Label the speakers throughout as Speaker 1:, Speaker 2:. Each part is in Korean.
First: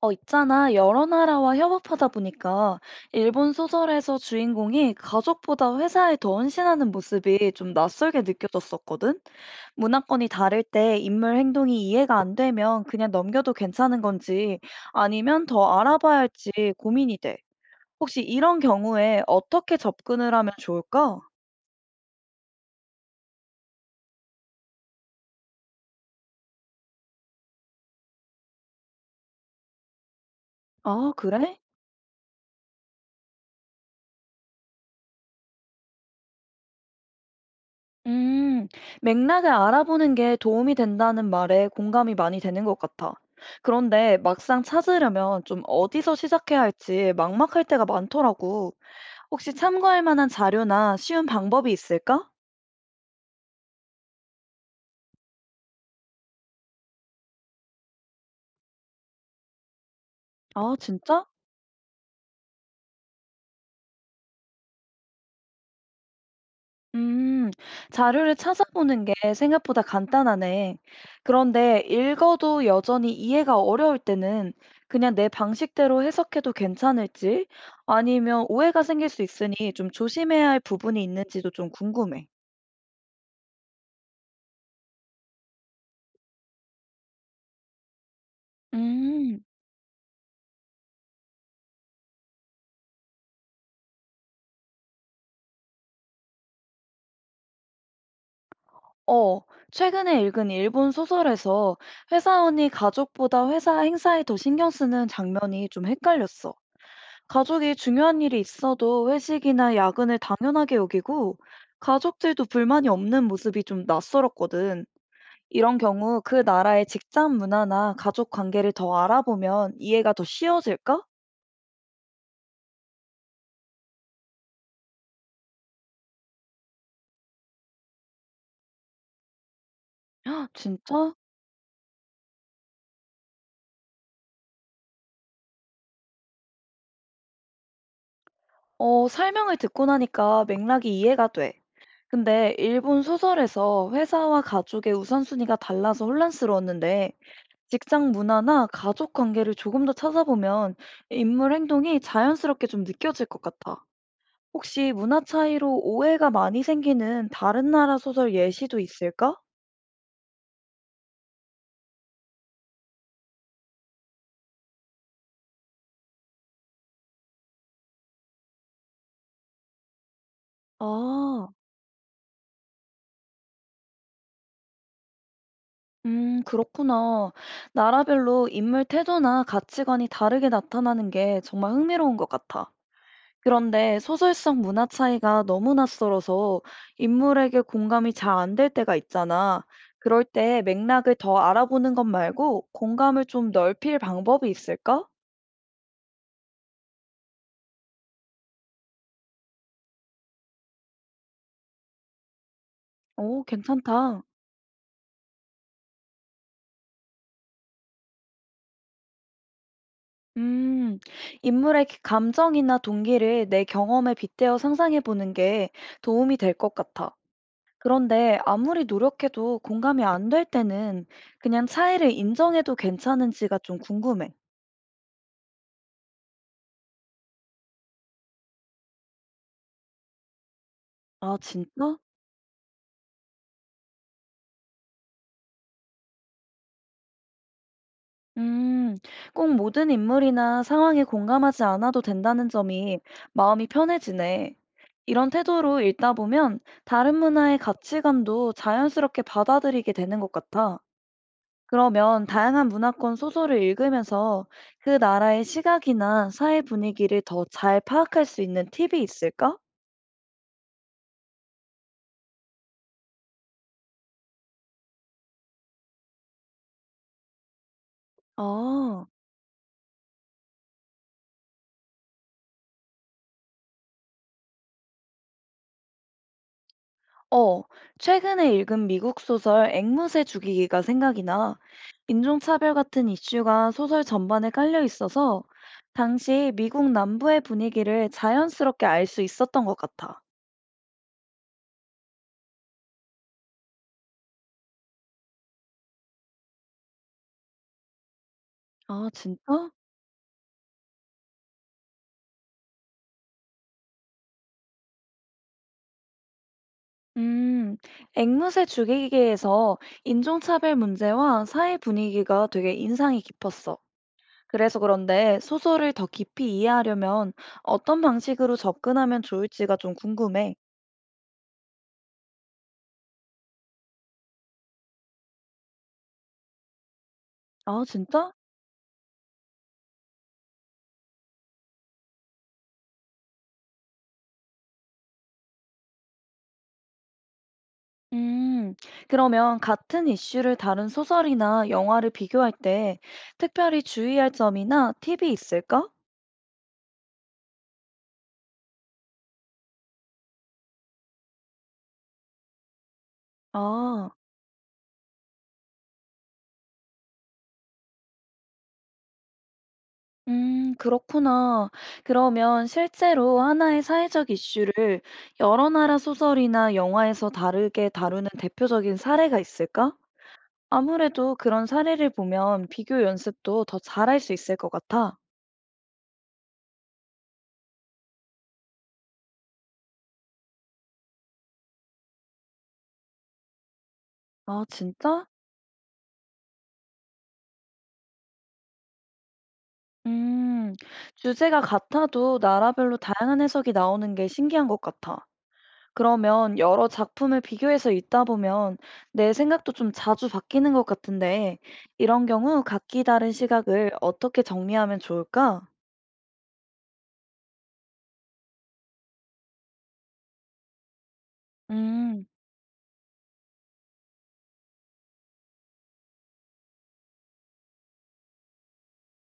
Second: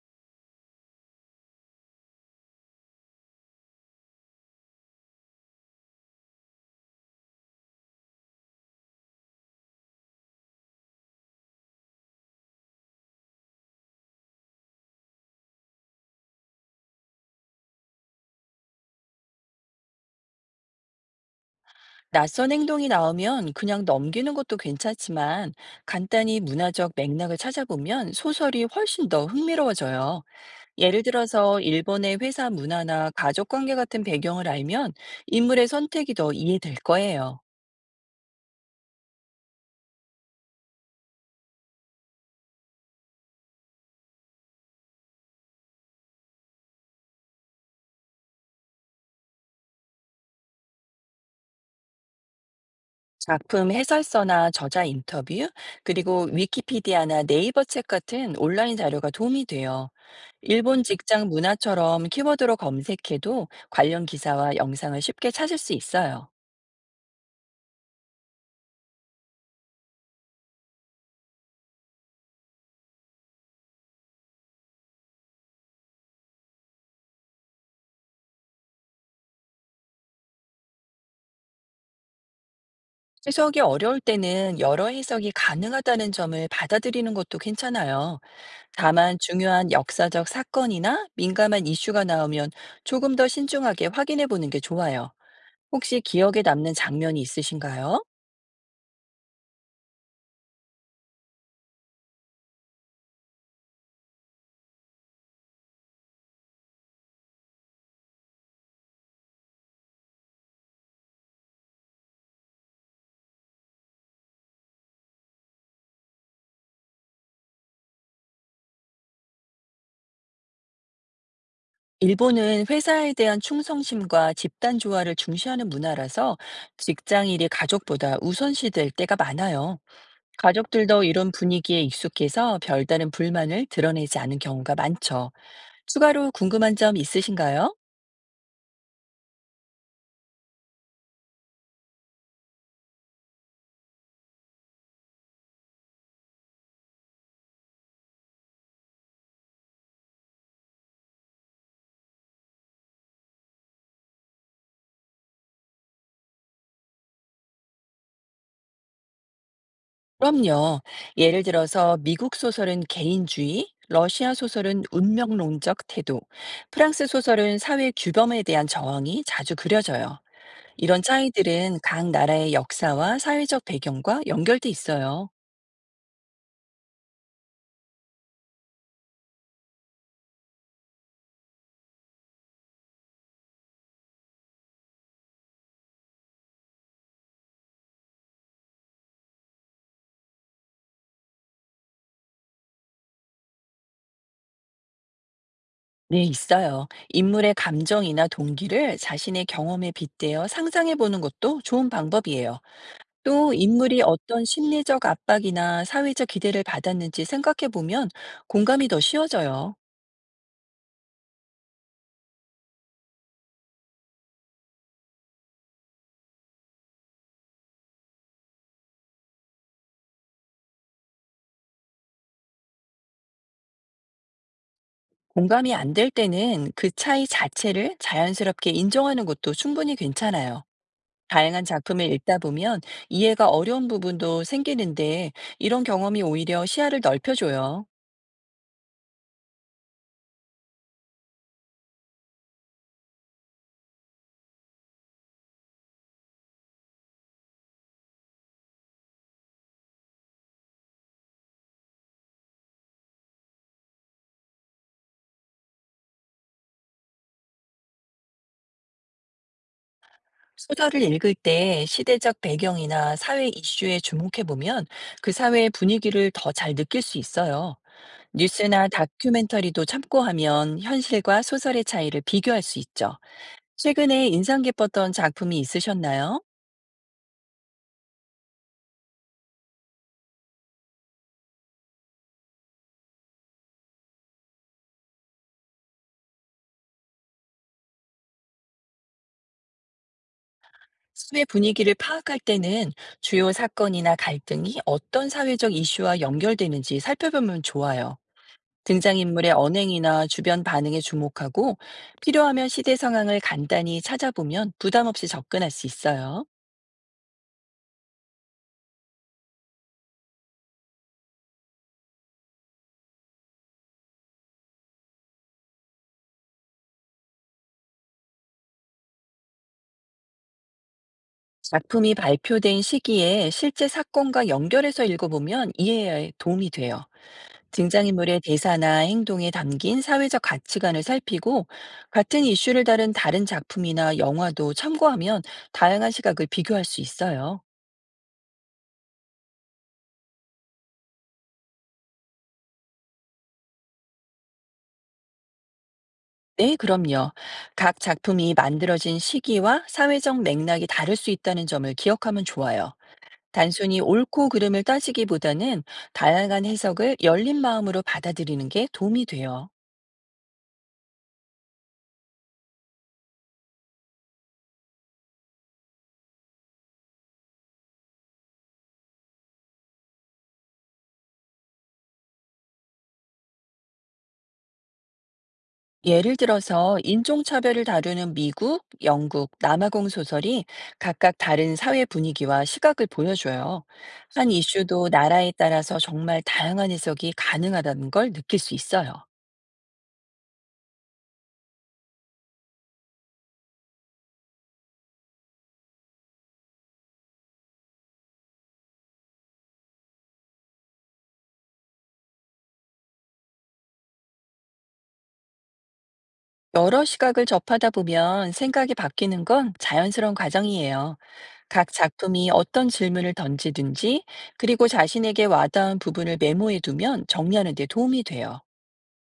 Speaker 1: 있잖아. 여러 나라와 협업하다 보니까 일본 소설에서 주인공이 가족보다 회사에 더 헌신하는 모습이 좀 낯설게 느껴졌었거든. 문화권이 다를 때 인물 행동이 이해가 안 되면 그냥 넘겨도 괜찮은 건지 아니면 더 알아봐야 할지 고민이 돼. 혹시 이런 경우에 어떻게 접근을 하면 좋을까?
Speaker 2: 낯선 행동이 나오면 그냥 넘기는 것도 괜찮지만 간단히 문화적 맥락을 찾아보면 소설이 훨씬 더 흥미로워져요. 예를
Speaker 1: 아, 그래?
Speaker 2: 들어서 일본의 회사 문화나 가족 관계 같은 배경을 알면 인물의 선택이 더 이해될 거예요.
Speaker 1: 음, 맥락을 알아보는 게 도움이 된다는 말에 공감이 많이 되는 것 같아. 그런데 막상 찾으려면 좀 어디서 시작해야 할지 막막할 때가 많더라고. 혹시 참고할 만한 자료나 쉬운 방법이 있을까?
Speaker 2: 작품 해설서나 저자 인터뷰, 그리고 위키피디아나 네이버 책 같은 온라인 자료가 도움이 돼요.
Speaker 1: 아,
Speaker 2: 일본
Speaker 1: 진짜?
Speaker 2: 직장 문화처럼 키워드로 검색해도 관련 기사와 영상을 쉽게 찾을 수 있어요.
Speaker 1: 음, 자료를 찾아보는 게 생각보다 간단하네. 그런데 읽어도 여전히 이해가 어려울 때는 그냥 내 방식대로 해석해도 괜찮을지 아니면 오해가 생길 수 있으니 좀 조심해야 할 부분이 있는지도 좀 궁금해.
Speaker 2: 해석이 어려울 때는 여러 해석이 가능하다는 점을 받아들이는 것도 괜찮아요. 다만
Speaker 1: 음,
Speaker 2: 중요한 역사적 사건이나 민감한 이슈가 나오면 조금 더 신중하게 확인해 보는 게 좋아요. 혹시 기억에 남는 장면이 있으신가요?
Speaker 1: 어, 최근에 읽은 일본 소설에서 회사원이 가족보다 회사 행사에 더 신경 쓰는 장면이 좀 헷갈렸어. 가족이 중요한 일이 있어도 회식이나 야근을 당연하게 여기고 가족들도 불만이 없는 모습이 좀 낯설었거든. 이런 경우 그 나라의 직장 문화나 가족 관계를 더 알아보면 이해가 더 쉬워질까?
Speaker 2: 일본은 회사에 대한 충성심과 집단 조화를 중시하는 문화라서 직장 일이 가족보다 우선시될 때가 많아요.
Speaker 1: 헉,
Speaker 2: 가족들도
Speaker 1: 진짜?
Speaker 2: 이런 분위기에 익숙해서 별다른 불만을 드러내지 않은 경우가 많죠. 추가로 궁금한 점 있으신가요?
Speaker 1: 어, 설명을 듣고 나니까 맥락이 이해가 돼. 근데 일본 소설에서 회사와 가족의 우선순위가 달라서 혼란스러웠는데 직장 문화나 가족 관계를 조금 더 찾아보면 인물 행동이 자연스럽게 좀 느껴질 것 같아. 혹시 문화 차이로 오해가 많이 생기는 다른 나라 소설 예시도 있을까?
Speaker 2: 그럼요. 예를 들어서 미국 소설은 개인주의, 러시아 소설은 운명론적 태도, 프랑스 소설은 사회 규범에 대한 저항이 자주 그려져요. 이런
Speaker 1: 아,
Speaker 2: 차이들은 각 나라의 역사와 사회적 배경과 연결돼 있어요.
Speaker 1: 그렇구나. 나라별로 인물 태도나 가치관이 다르게 나타나는 게 정말 흥미로운 것 같아. 그런데 소설 속 문화 차이가 너무 낯설어서 인물에게 공감이 잘 안 될 때가 있잖아. 그럴 때 맥락을 더 알아보는 것 말고 공감을 좀 넓힐 방법이 있을까?
Speaker 2: 네, 있어요. 인물의 감정이나 동기를 자신의 경험에 빗대어 상상해 보는 것도 좋은 방법이에요.
Speaker 1: 오,
Speaker 2: 또 인물이
Speaker 1: 괜찮다.
Speaker 2: 어떤 심리적 압박이나 사회적 기대를 받았는지 생각해 보면 공감이 더 쉬워져요.
Speaker 1: 음, 인물의 감정이나 동기를 내 경험에 빗대어 상상해 보는 게 도움이 될 것 같아. 그런데 아무리 노력해도 공감이 안 될 때는 그냥 차이를 인정해도 괜찮은지가 좀 궁금해.
Speaker 2: 공감이 안 될 때는 그 차이 자체를 자연스럽게 인정하는 것도 충분히 괜찮아요.
Speaker 1: 아,
Speaker 2: 다양한
Speaker 1: 진짜?
Speaker 2: 작품을 읽다 보면 이해가 어려운 부분도 생기는데 이런 경험이 오히려 시야를 넓혀줘요.
Speaker 1: 음, 꼭 모든 인물이나 상황에 공감하지 않아도 된다는 점이 마음이 편해지네. 이런 태도로 읽다 보면 다른 문화의 가치관도 자연스럽게 받아들이게 되는 것 같아. 그러면 다양한 문화권 소설을 읽으면서 그 나라의 시각이나 사회 분위기를 더 잘 파악할 수 있는 팁이 있을까?
Speaker 2: 소설을 읽을 때 시대적 배경이나 사회 이슈에 주목해 보면 그 사회의 분위기를 더 잘 느낄 수 있어요. 뉴스나
Speaker 1: 아,
Speaker 2: 다큐멘터리도 참고하면 현실과 소설의 차이를 비교할 수 있죠. 최근에 인상 깊었던 작품이 있으셨나요?
Speaker 1: 어, 최근에 읽은 미국 소설 앵무새 죽이기가 생각이 나. 인종차별 같은 이슈가 소설 전반에 깔려 있어서 당시 미국 남부의 분위기를 자연스럽게 알 수 있었던 것 같아.
Speaker 2: 사회 분위기를 파악할 때는 주요 사건이나 갈등이 어떤 사회적 이슈와 연결되는지 살펴보면 좋아요.
Speaker 1: 아,
Speaker 2: 등장인물의
Speaker 1: 진짜?
Speaker 2: 언행이나 주변 반응에 주목하고 필요하면 시대 상황을 간단히 찾아보면 부담 없이 접근할 수 있어요.
Speaker 1: 음, 앵무새 죽이기에서 인종차별 문제와 사회 분위기가 되게 인상이 깊었어. 그래서 그런데 소설을 더 깊이 이해하려면 어떤 방식으로 접근하면 좋을지가 좀 궁금해.
Speaker 2: 작품이 발표된 시기에 실제 사건과 연결해서 읽어보면 이해에 도움이 돼요.
Speaker 1: 아, 진짜?
Speaker 2: 등장인물의 대사나 행동에 담긴 사회적 가치관을 살피고 같은 이슈를 다룬 다른 작품이나 영화도 참고하면 다양한 시각을 비교할 수 있어요.
Speaker 1: 음, 그러면 같은 이슈를 다른 소설이나 영화를 비교할 때 특별히 주의할 점이나 팁이 있을까?
Speaker 2: 네, 그럼요. 각 작품이 만들어진 시기와 사회적 맥락이 다를 수 있다는 점을 기억하면 좋아요. 단순히
Speaker 1: 아,
Speaker 2: 옳고 그름을 따지기보다는 다양한 해석을 열린 마음으로 받아들이는 게 도움이 돼요.
Speaker 1: 그렇구나. 그러면 실제로 하나의 사회적 이슈를 여러 나라 소설이나 영화에서 다르게 다루는 대표적인 사례가 있을까? 아무래도 그런 사례를 보면 비교 연습도 더 잘할 수 있을 것 같아.
Speaker 2: 예를 들어서 인종차별을 다루는 미국, 영국, 남아공 소설이 각각 다른 사회 분위기와 시각을 보여줘요. 한
Speaker 1: 아,
Speaker 2: 이슈도
Speaker 1: 진짜?
Speaker 2: 나라에 따라서 정말 다양한 해석이 가능하다는 걸 느낄 수 있어요.
Speaker 1: 음, 주제가 같아도 나라별로 다양한 해석이 나오는 게 신기한 것 같아. 그러면 여러 작품을 비교해서 읽다 보면 내 생각도 좀 자주 바뀌는 것 같은데, 이런 경우 각기 다른 시각을 어떻게 정리하면 좋을까?
Speaker 2: 여러 시각을 접하다 보면 생각이 바뀌는 건 자연스러운 과정이에요. 각
Speaker 1: 음.
Speaker 2: 작품이 어떤 질문을 던지든지, 그리고 자신에게 와닿은 부분을 메모해 두면 정리하는 데 도움이 돼요.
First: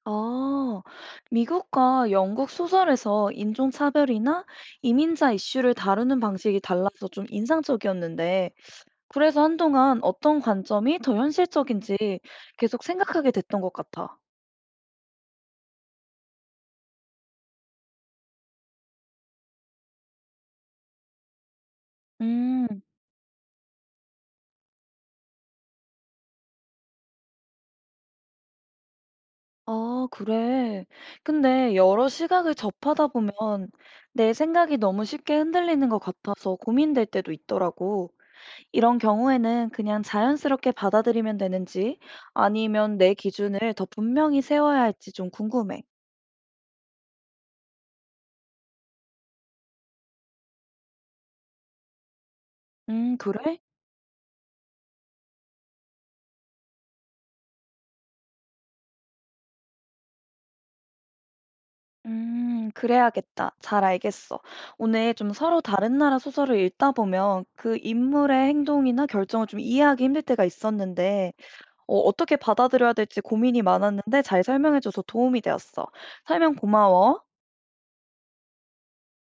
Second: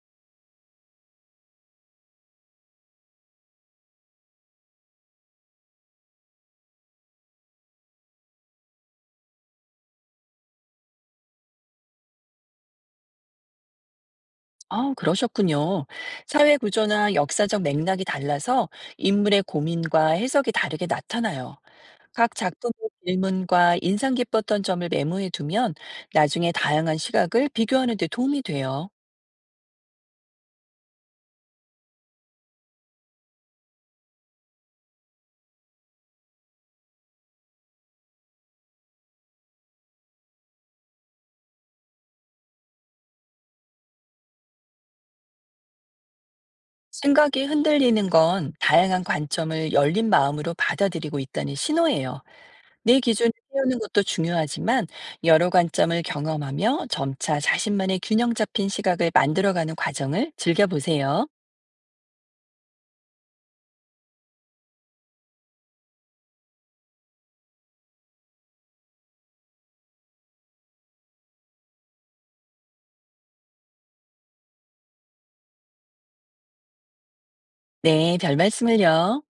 Speaker 1: 아, 미국과 영국 소설에서 인종차별이나 이민자 이슈를 다루는 방식이 달라서 좀 인상적이었는데, 그래서 한동안 어떤 관점이 더 현실적인지 계속 생각하게 됐던 것 같아.
Speaker 2: 아, 그러셨군요. 사회 구조나 역사적 맥락이 달라서 인물의 고민과 해석이 다르게 나타나요. 각 작품의
Speaker 1: 음,
Speaker 2: 질문과 인상 깊었던 점을 메모해 두면 나중에 다양한 시각을 비교하는 데 도움이 돼요.
Speaker 1: 아, 그래. 근데 여러 시각을 접하다 보면 내 생각이 너무 쉽게 흔들리는 것 같아서 고민될 때도 있더라고. 이런 경우에는 그냥 자연스럽게 받아들이면 되는지 아니면 내 기준을 더 분명히 세워야 할지 좀 궁금해.
Speaker 2: 생각이 흔들리는 건 다양한 관점을 열린 마음으로 받아들이고 있다는 신호예요. 내 기준을
Speaker 1: 그래?
Speaker 2: 세우는 것도 중요하지만 여러 관점을 경험하며 점차 자신만의 균형 잡힌 시각을 만들어가는 과정을 즐겨보세요.
Speaker 1: 그래야겠다. 잘 알겠어. 오늘 좀 서로 다른 나라 소설을 읽다 보면 그 인물의 행동이나 결정을 좀 이해하기 힘들 때가 있었는데, 어떻게 받아들여야 될지 고민이 많았는데 잘 설명해줘서 도움이 되었어. 설명 고마워.
Speaker 2: 네, 별말씀을요.